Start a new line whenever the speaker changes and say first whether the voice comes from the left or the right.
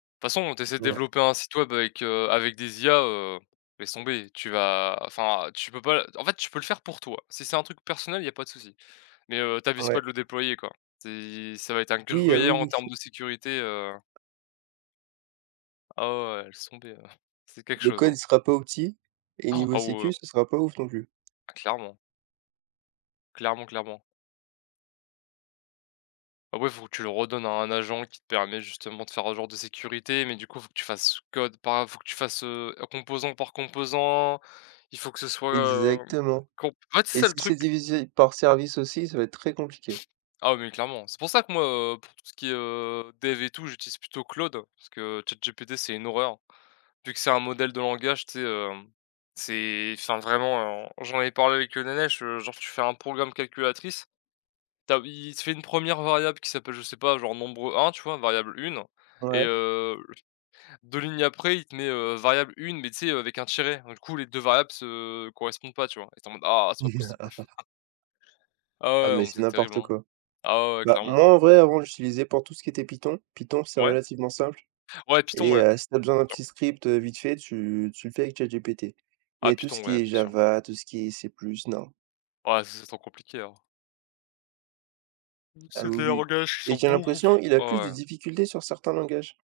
left: De toute de façon, tu essaies de
right: Ouais.
left: développer un site web avec, heu, avec des IA, heu, laisse tomber. Tu vas enfin, tu peux pas, d en fait, tu peux le faire pour toi si c'est un truc personnel, il y a pas de souci. Mais, heu,
right: Heu,
left: t'avises pas
right: ouais.
left: de le déployer, quoi. C'est ça va être un
right: Oui, heu,
left: gruyère en
right: oui.
left: termes de sécurité, heu Ah ouais, ouais, laisse tomber, heu, c'est quelque
right: Le
left: chose,
right: code,
left: hein.
right: il sera pas opti, et
left: Han,
right: niveau
left: ah ouais.
right: sécu, ça sera pas ouf non plus.
left: Ah clairement. Clairement, clairement. Après, il faut que tu le redonnes à un agent qui te permet justement de faire un genre de sécurité, mais du coup faut que tu fasses code par faut que tu fasses, heu, composant par composant, il faut que ce soit, hem,
right: Exactement.
left: comp en fait, c'est
right: Et
left: ça le
right: si c'est
left: truc.
right: divisé par service aussi, ça va être très compliqué.
left: Ah, mais clairement, c'est pour ça que moi, heu, pour tout ce qui est, heu, dev et tout, j'utilise plutôt Claude parce que ChatGPT, c'est une horreur, vu que c'est un modèle de langage, tu sais, heu, c'est enfin, vraiment j'en ai parlé avec Nenesh, genre, tu fais un programme calculatrice, tu as il te fait une 1re variable qui s'appelle, je sais pas, genre, nombre 1, tu vois, variable 1 et
right: Ouais.
left: heu, 2 lignes après il te met, heu, variable 1, mais tu sais, heu, avec un tiret, donc du coup les 2 variables se correspondent pas, tu vois? Et tu es en mode «Ah, c'est pas possible!» Ah ouais,
right: Ah,
left: ouais, non,
right: mais
left: mais
right: c'est
left: c'est terrible,
right: n'importe
left: hein.
right: quoi.
left: Ah ouais, ouais,
right: Bah
left: clairement.
right: moi, en vrai, avant j'utilisais pour tout ce qui était Python. Python, c'est
left: Ouais.
right: relativement simple
left: Ouais, Python,
right: et
left: ouais!.
right: heu, si tu as besoin d'un petit
left: [unintelligible]
right: script vite fait, tu tu le fais avec ChatGPT,
left: Ah
right: mais tout
left: Python,
right: ce
left: ouais,
right: qui
left: bien
right: est
left: sur.
right: Java, tout ce qui est C+, non.
left: Ouais, ça c'est trop compliqué, hein.
right: Ah
left: C'est
right: oui,
left: des
right: oui
left: langages qui
right: et
left: sont
right: j'ai
left: beaucoup
right: l'impression,
left: f
right: il a
left: ah
right: plus de
left: ouais.
right: difficultés sur certains langages.